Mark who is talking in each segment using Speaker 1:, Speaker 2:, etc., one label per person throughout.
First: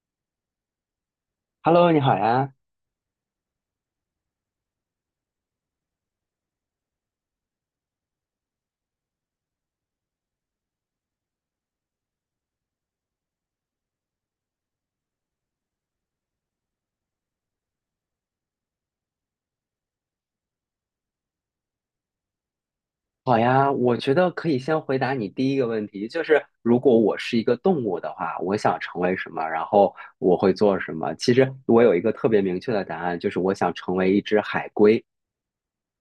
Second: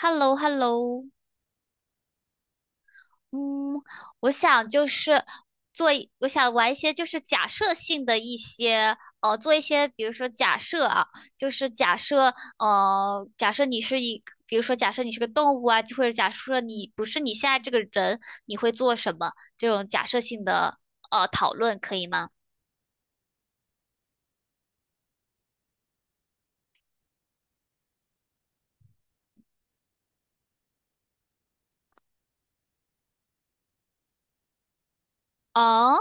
Speaker 1: Hello Hello
Speaker 2: Hello，你好呀，
Speaker 1: 嗯，我想就是我想玩一些就是假设性的一些，做一些，比如说假设啊，就是假设，假设你是一，比如说假设你是个动物啊，或者假设你不是你现在这个人，你会做什么？这种假设性的，讨论可以吗？
Speaker 2: 好呀，我觉得可以先回答你第一个问题，就是如果我是一个动物的话，我想成为什么，然后我会做什么。其实我有一个特别明确的答案，就是我想成为一只海龟。
Speaker 1: 哦，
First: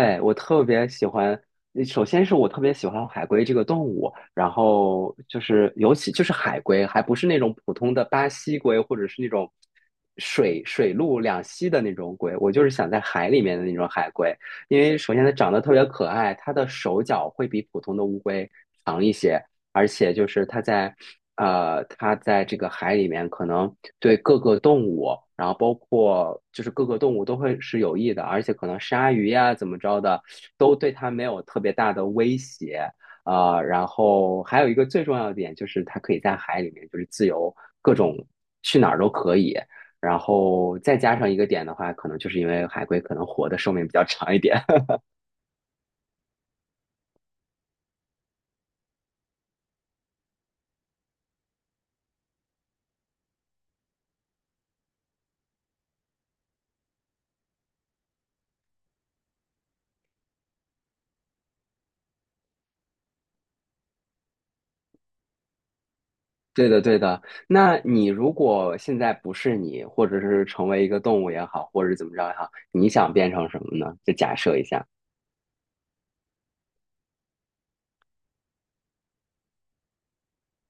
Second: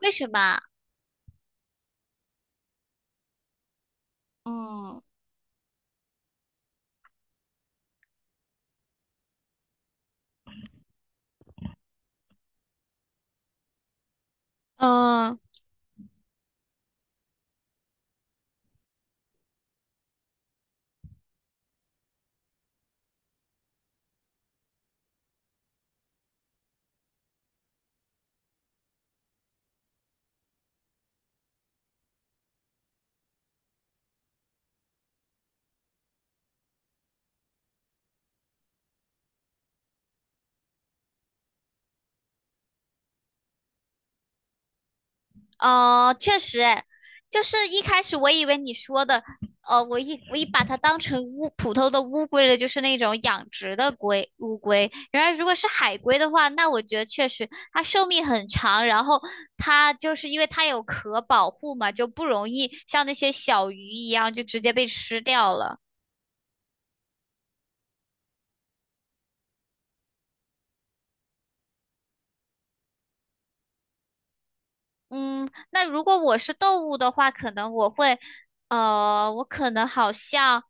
Speaker 1: 为什
Speaker 2: 我
Speaker 1: 么啊？
Speaker 2: 特别喜欢，首先是我特别喜欢海龟这个动物，然
Speaker 1: 嗯，
Speaker 2: 后就是尤其就是海龟，还不是那种普通的巴西龟或者是那种水陆两栖的那种龟，我就是想在海里面的那种海龟，因为首先它
Speaker 1: 嗯，
Speaker 2: 长得特别可爱，它的手脚会比普通的乌龟长一些，而且就是它在它在这个海里面可能对各个动物，然后包括就是各个动物都会是有益的，而且可能鲨鱼呀怎么着的都对它没有特别大的威胁。然后还有一个最重要的点就是它可以在海里面就是自由各种去哪儿都可以。然后再加上一个点的话，可能就是因为海龟可能活的寿命比较长一点，
Speaker 1: 确实，哎，就是一开始我以为你说的，我一把它当成普通的乌龟了，就是那种养殖的乌龟。原来如果是海龟的话，那我觉得确实它寿命很长，然后它就是因为它有壳保护嘛，就不容易像那些小鱼一样就直接被吃掉了。
Speaker 2: 对的，对的。那你如果现在不是你，或者是成为一个动物也好，或者是怎么着也好，你想变成什么呢？就假设一下
Speaker 1: 嗯，那如果我是动物的话，可能我会，我可能好像。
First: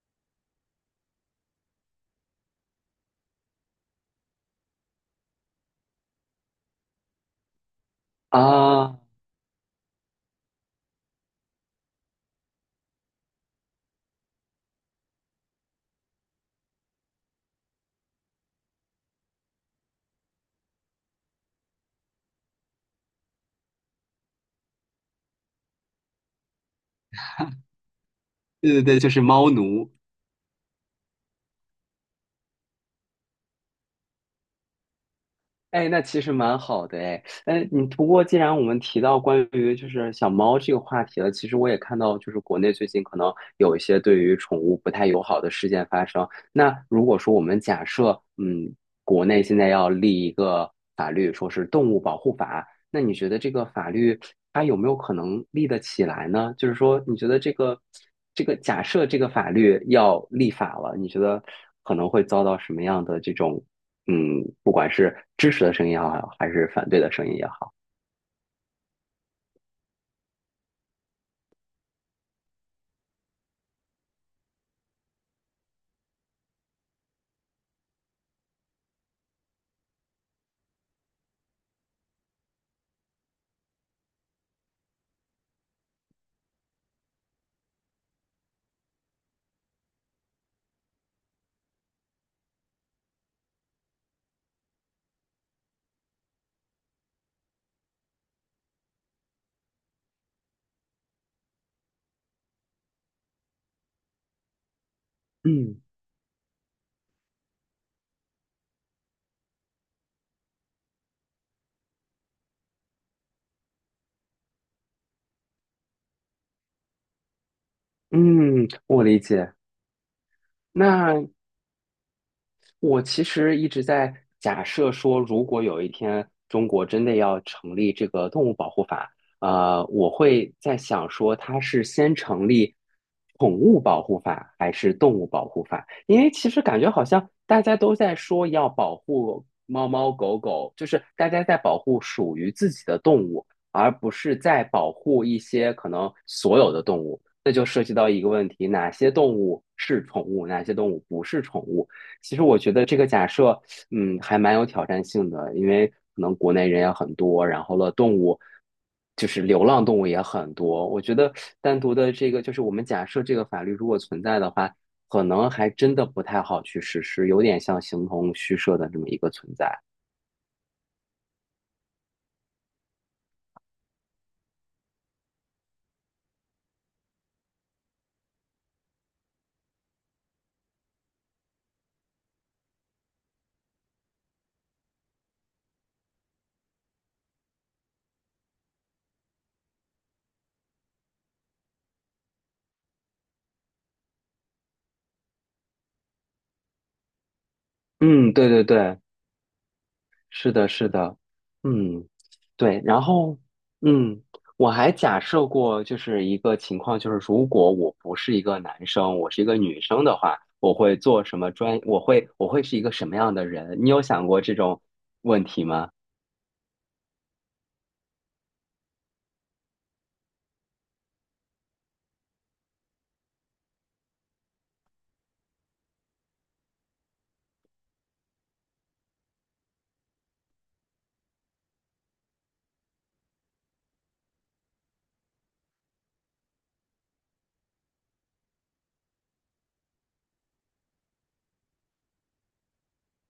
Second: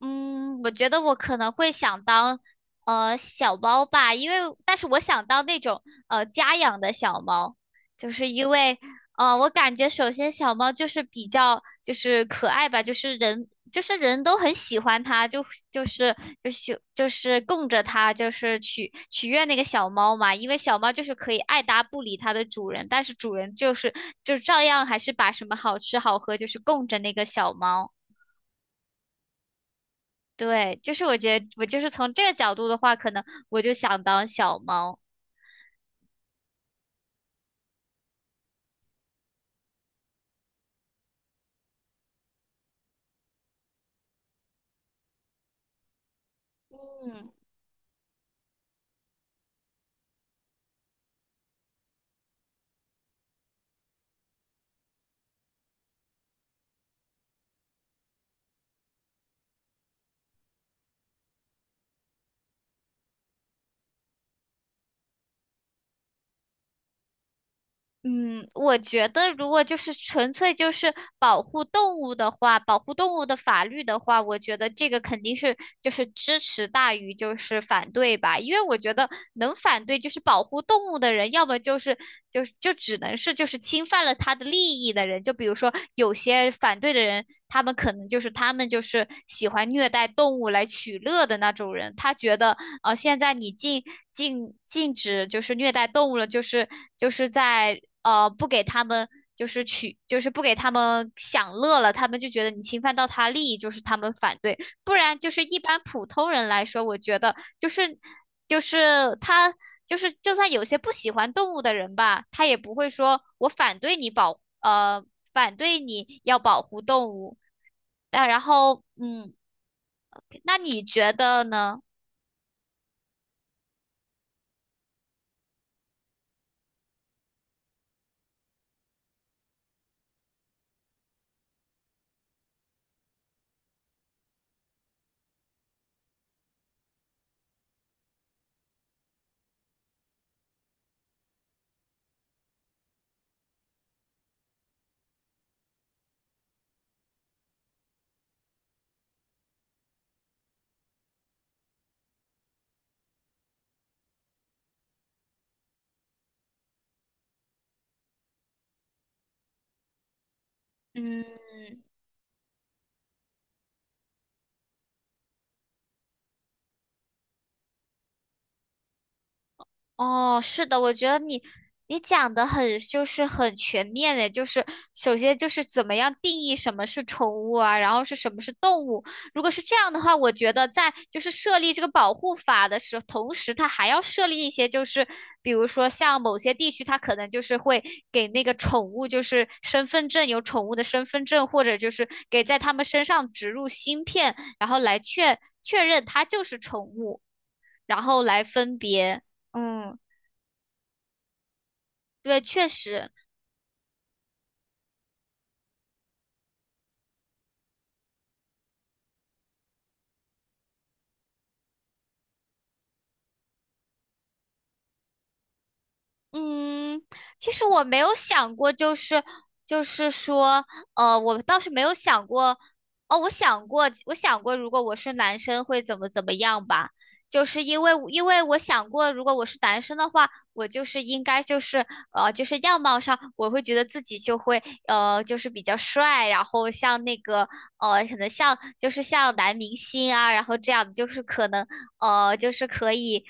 Speaker 1: 嗯，我觉得我可能会想当小猫吧，因为但是我想当那种家养的小猫，就是因为
Speaker 2: 啊，
Speaker 1: 我感觉首先小猫就是比较就是可爱吧，就是人都很喜欢它，就是就是供着它，就是取悦那个小猫嘛，因为小猫就是可以爱搭不理它的主人，但是主人就是就照样还是把什么好吃好喝就是供着那个小猫。
Speaker 2: 对对对，就是猫奴。
Speaker 1: 对，就是我觉得我就是从这个角度的话，可能我就想当小猫。
Speaker 2: 哎，那其实蛮好的哎，哎，你不过既然我们提到关于就是小猫这个话题了，其实我也看到就是国内最近可能有一些对于宠物不太友好的事件发生。那如果
Speaker 1: 嗯
Speaker 2: 说我们假设，嗯，国内现在要立一个法律，说是动物保护法，那你觉得这个法律它有没有可能立得起来呢？就是说，你觉得这个假设这个法律要立法了，你觉得可能会遭到什么样的这种嗯，不管是支持的声音也好，还是反对的声音也好，
Speaker 1: 嗯，我觉得如果就是纯粹就是保护动物的话，保护动物的法律的话，我觉得这个肯定是就是支持大于就是反对吧，因为我觉得能反对就是保护动物的人，要么就是就只能是就是侵犯了他的利益的人，就比如说有些反对的人，他们可能就是他们就是喜欢虐待动物来取乐的那种人，他觉得现在你禁止就是虐待动物了，就是就是在不给他们就是取就是不给他们享乐了，他们就觉得你侵犯到他利益，就是他们反对。不然就是一般
Speaker 2: 嗯
Speaker 1: 普通人来说，我觉得就是就是他就算有些不喜欢动物的人吧，他也不会说我反对你反对你要保护动物。但然
Speaker 2: 嗯，
Speaker 1: 后
Speaker 2: 我理
Speaker 1: 嗯，
Speaker 2: 解。
Speaker 1: 那你觉
Speaker 2: 那
Speaker 1: 得呢？
Speaker 2: 我其实一直在假设说，如果有一天中国真的要成立这个动物保护法，我会在想说，它是先成立宠物保护法还是动物保护法？因为其实感觉好像大家都在说要保护猫猫狗狗，就是大家在保护属于自己的动物，而不是在保护一些可能所有的动物。那就涉及到一个问题：哪些动物是宠物，哪些动物不是宠物？其实我觉得这个假设，嗯，还蛮有挑战性的，因为可能国内人也很多，然后了动物，就是流浪动物也很多。我觉
Speaker 1: 嗯，
Speaker 2: 得单独的这个，就是我们假设这个法律如果存在的话，可能还真的不太好去实施，有点像形同虚设的这么一个存在。
Speaker 1: 哦，是的，我觉得你讲的很就是很全面的，就是首先就是怎么样定义什么是宠物啊，然后是什么是动物。如果是这样的话，我觉得在就是设立这个保护法的时候，同时它还要设立一些就是比如说像某些地区，它可能就是会给那个宠物就是身份证有宠物的身份证，或者就是给在它们身上植入芯片，然后来确认它就是宠物。然后
Speaker 2: 嗯，
Speaker 1: 来
Speaker 2: 对对
Speaker 1: 分
Speaker 2: 对。
Speaker 1: 别。嗯，
Speaker 2: 是的，是的，嗯，
Speaker 1: 对，确
Speaker 2: 对，然
Speaker 1: 实，
Speaker 2: 后，嗯，我还假设过，就是一个情况，就是如果我不是一个男生，我是一个女生的话，我会做什么专，我会是一个什么样的人？你有想过这种问题吗？
Speaker 1: 嗯，其实我没有想过，就是就是说，我倒是没有想过，哦，我想过，我想过，如果我是男生会怎么样吧，就是因为我想过，如果我是男生的话，我就是应该就是就是样貌上，我会觉得自己就会就是比较帅，然后像那个可能像就是像男明星啊，然后这样就是可能就是可以。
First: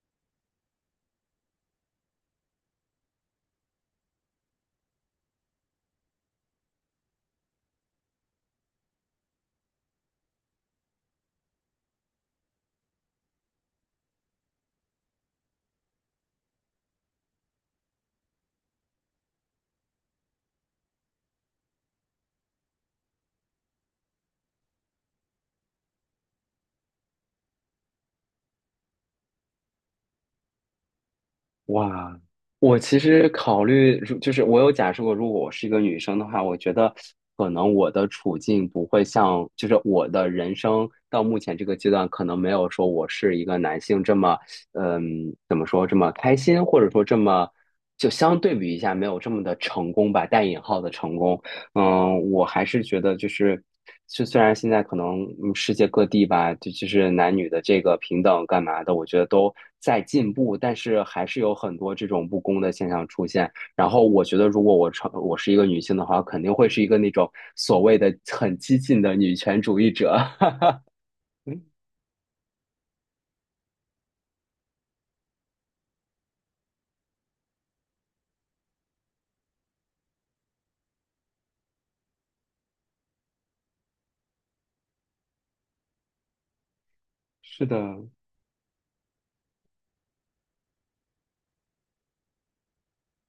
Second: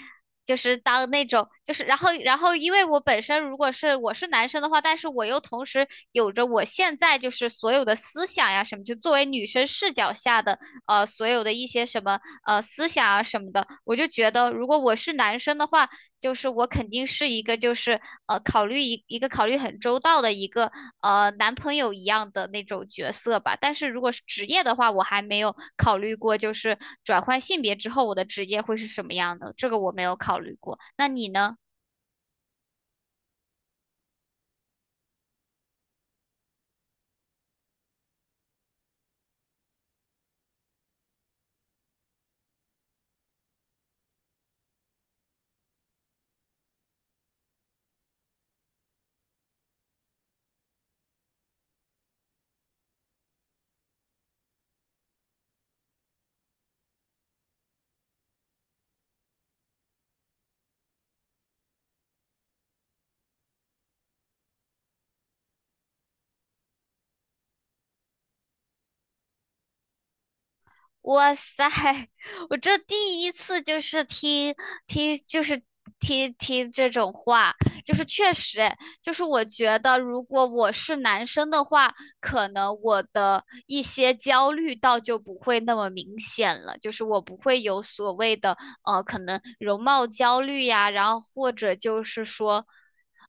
Speaker 1: 就是当那种，就是然后，因为我本身如果我是男生的话，但是我又同时有着我现在就是所有的思想呀什么，就作为女生视角下的所有的一些什么思想啊什么的，我就觉得如果我是男生的话。就是我肯定是一个就是呃考虑一一个考虑很周到的一个男朋友一样的那种角色吧。但是如果是职业的话，我还没有考虑过，就是转换性别之后我的职业会是什么样的，这个我没有考虑过。那你呢？
Speaker 2: 哇，我其实考虑，如就是我有假设过，如果我是一个女生的话，我觉得可能我的处境不会像，就是我的人生到目前这个阶段，可能没有说我是一个男性这么，嗯，怎么说这么开心，或者说这么，就相对比一下没有这么的成功吧，带引号的成功。嗯，我还是觉得就是，就虽然现在可能嗯世界各地吧，就是男女的这个平等干嘛的，我觉得都在进步，但是还是有很多这种不公的现象出现。然后我觉得，如果我成我是一个女性的话，肯定会是一个那种所谓的很激进的女权主义者。
Speaker 1: 哇
Speaker 2: 嗯，
Speaker 1: 塞，我这第一次就是听就是听这种话，就是确实诶，就是我觉得如果我是男生的话，可能我的一些焦虑倒就不会那么明显了，就是我不会
Speaker 2: 是
Speaker 1: 有
Speaker 2: 的，
Speaker 1: 所谓的可能容貌焦虑呀，然后或者就是说，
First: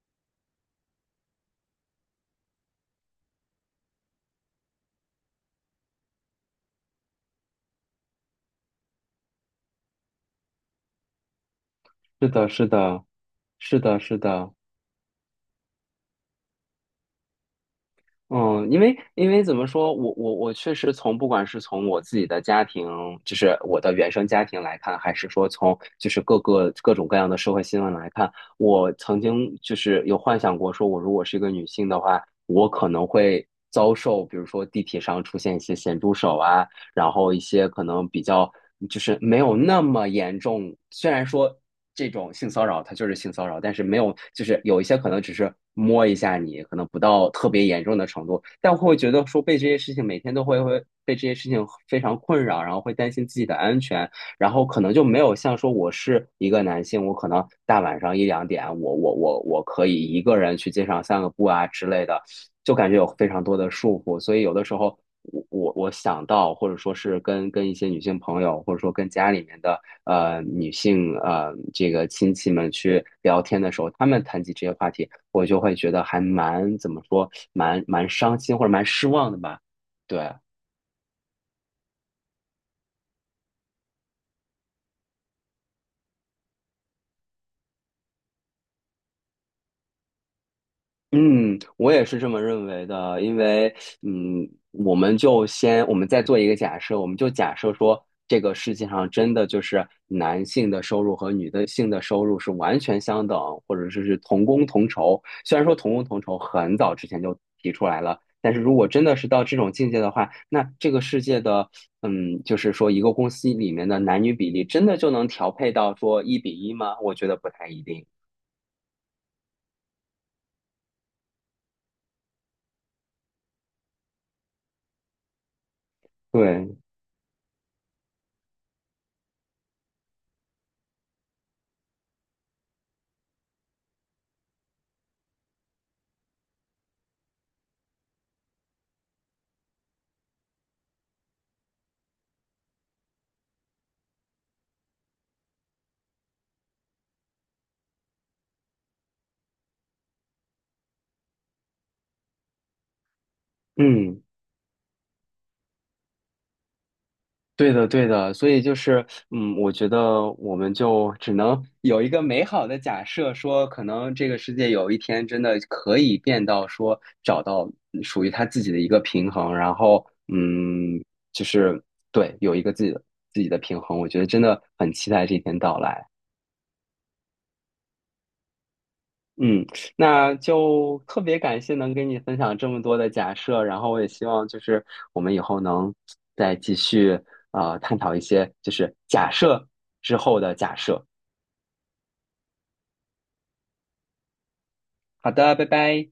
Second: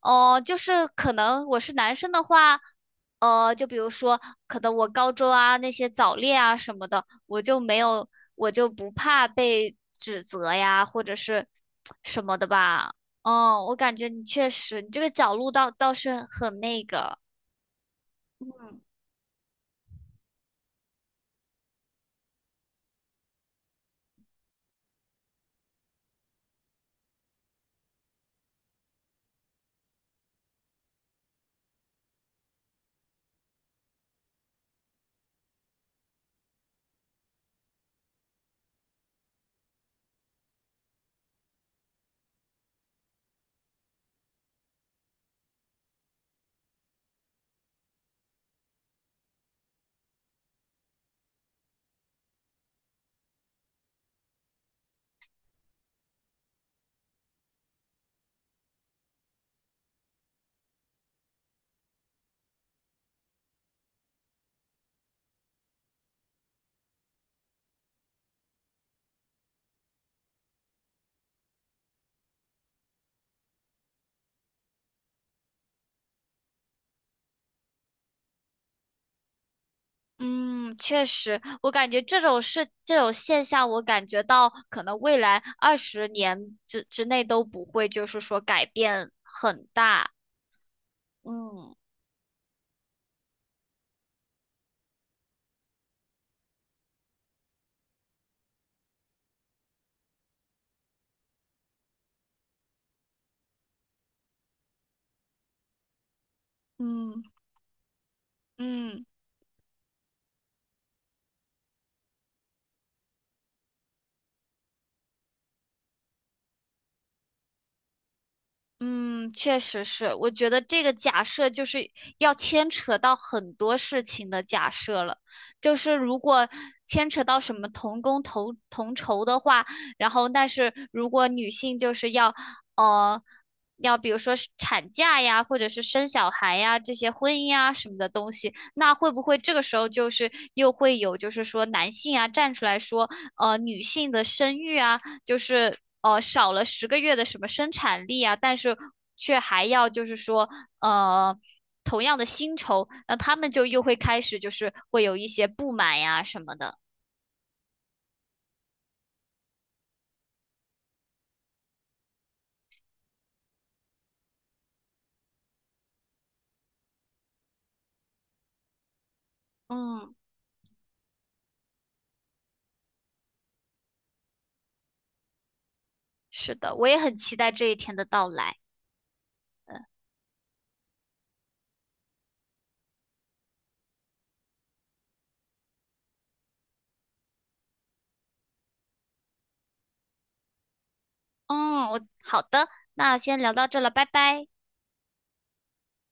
Speaker 1: 哦、就是可能我是男生的话。就比如说，可能我高中啊那些早恋啊什么的，我就没有，我就不怕被指责呀，或者是什
Speaker 2: 是
Speaker 1: 么的
Speaker 2: 的，是
Speaker 1: 吧。
Speaker 2: 的，
Speaker 1: 嗯，我
Speaker 2: 是
Speaker 1: 感
Speaker 2: 的，
Speaker 1: 觉
Speaker 2: 是
Speaker 1: 你确
Speaker 2: 的。
Speaker 1: 实，你这个角度倒是很那个。
Speaker 2: 嗯，因
Speaker 1: 嗯
Speaker 2: 为因为怎么说，我确实从不管是从我自己的家庭，就是我的原生家庭来看，还是说从就是各个各种各样的社会新闻来看，我曾经就是有幻想过，说我如果是一个女性的话，我可能会遭受，比如说地铁上出现一些咸猪手啊，然后一些可能比较就是没有那么严重，虽然说这种性骚扰它就是性骚扰，但是没有就是有一些可能只是摸一下你，可能不到特别严重的程度，但会觉得说被这些事情每天都会被这些事情非常困扰，然后会担心自己的安全，然后可能就没有像说我是一个男性，我可能大晚上一两点，我可以一个人去街上散个步啊之类的。就感觉有非常多的束缚，所以有的时候我想到，或者说是跟一些女性朋友，或者说跟家里面的女性这个亲戚们去聊天的时候，他们谈起这些话题，我就会觉得还蛮怎么说，蛮伤心或者蛮失望的吧，对。
Speaker 1: 嗯，确实，我感觉这种事、这种现象，我感觉到可能未来20年之内都不会，就是说改变很大。
Speaker 2: 嗯，
Speaker 1: 嗯
Speaker 2: 我也是这么认为的，因为，嗯，我们就先，我们再做一个假设，我们就假设说，这个世界上真的就是男性的收入和女的性的收入是完全相等，或者说是同工同酬。虽然说同工同酬很早之前
Speaker 1: 嗯。
Speaker 2: 就提出来了，但是如果
Speaker 1: 嗯。
Speaker 2: 真的是到这种境界的话，那这个世界的，嗯，就是说一个公司里面的男女比例真的就能调配到说一比一吗？我觉得不太一定。
Speaker 1: 嗯，确实是，我觉得这个假设就是要牵扯到很多事情的假设了。就是如果
Speaker 2: 对，
Speaker 1: 牵扯到什么同工同酬的话，然后但是如果女性就是呃要比如说是产假呀，或者是生小孩呀这些婚姻啊什么的东西，那会不会这个时候就是又会有就是说男性啊站出来说女性的生育啊？就是少了10个月的什么生产力啊，但是却还要就是说呃同样的薪酬，那他们就又会开
Speaker 2: 嗯。
Speaker 1: 始就是会有一些不满呀什么的。
Speaker 2: 对的，对的，所以就是，嗯，我觉得我们就只能有一个美好的假设，说可能这个世界有一天真的可以变到说找到嗯属于他自己的一个平衡，然后，
Speaker 1: 嗯，
Speaker 2: 嗯，就是对，有一个自己的自己的平衡，我觉得真的很期待这一天到来。
Speaker 1: 是的，我也很期待这一天的到来。
Speaker 2: 嗯，那就特别感谢能跟你分享这么多的假设，然后我也希望就是我们以后能再继续探讨一些就是假设之后的假设。
Speaker 1: 嗯，我好的，那先聊到这了，拜拜。
Speaker 2: 好的，拜拜。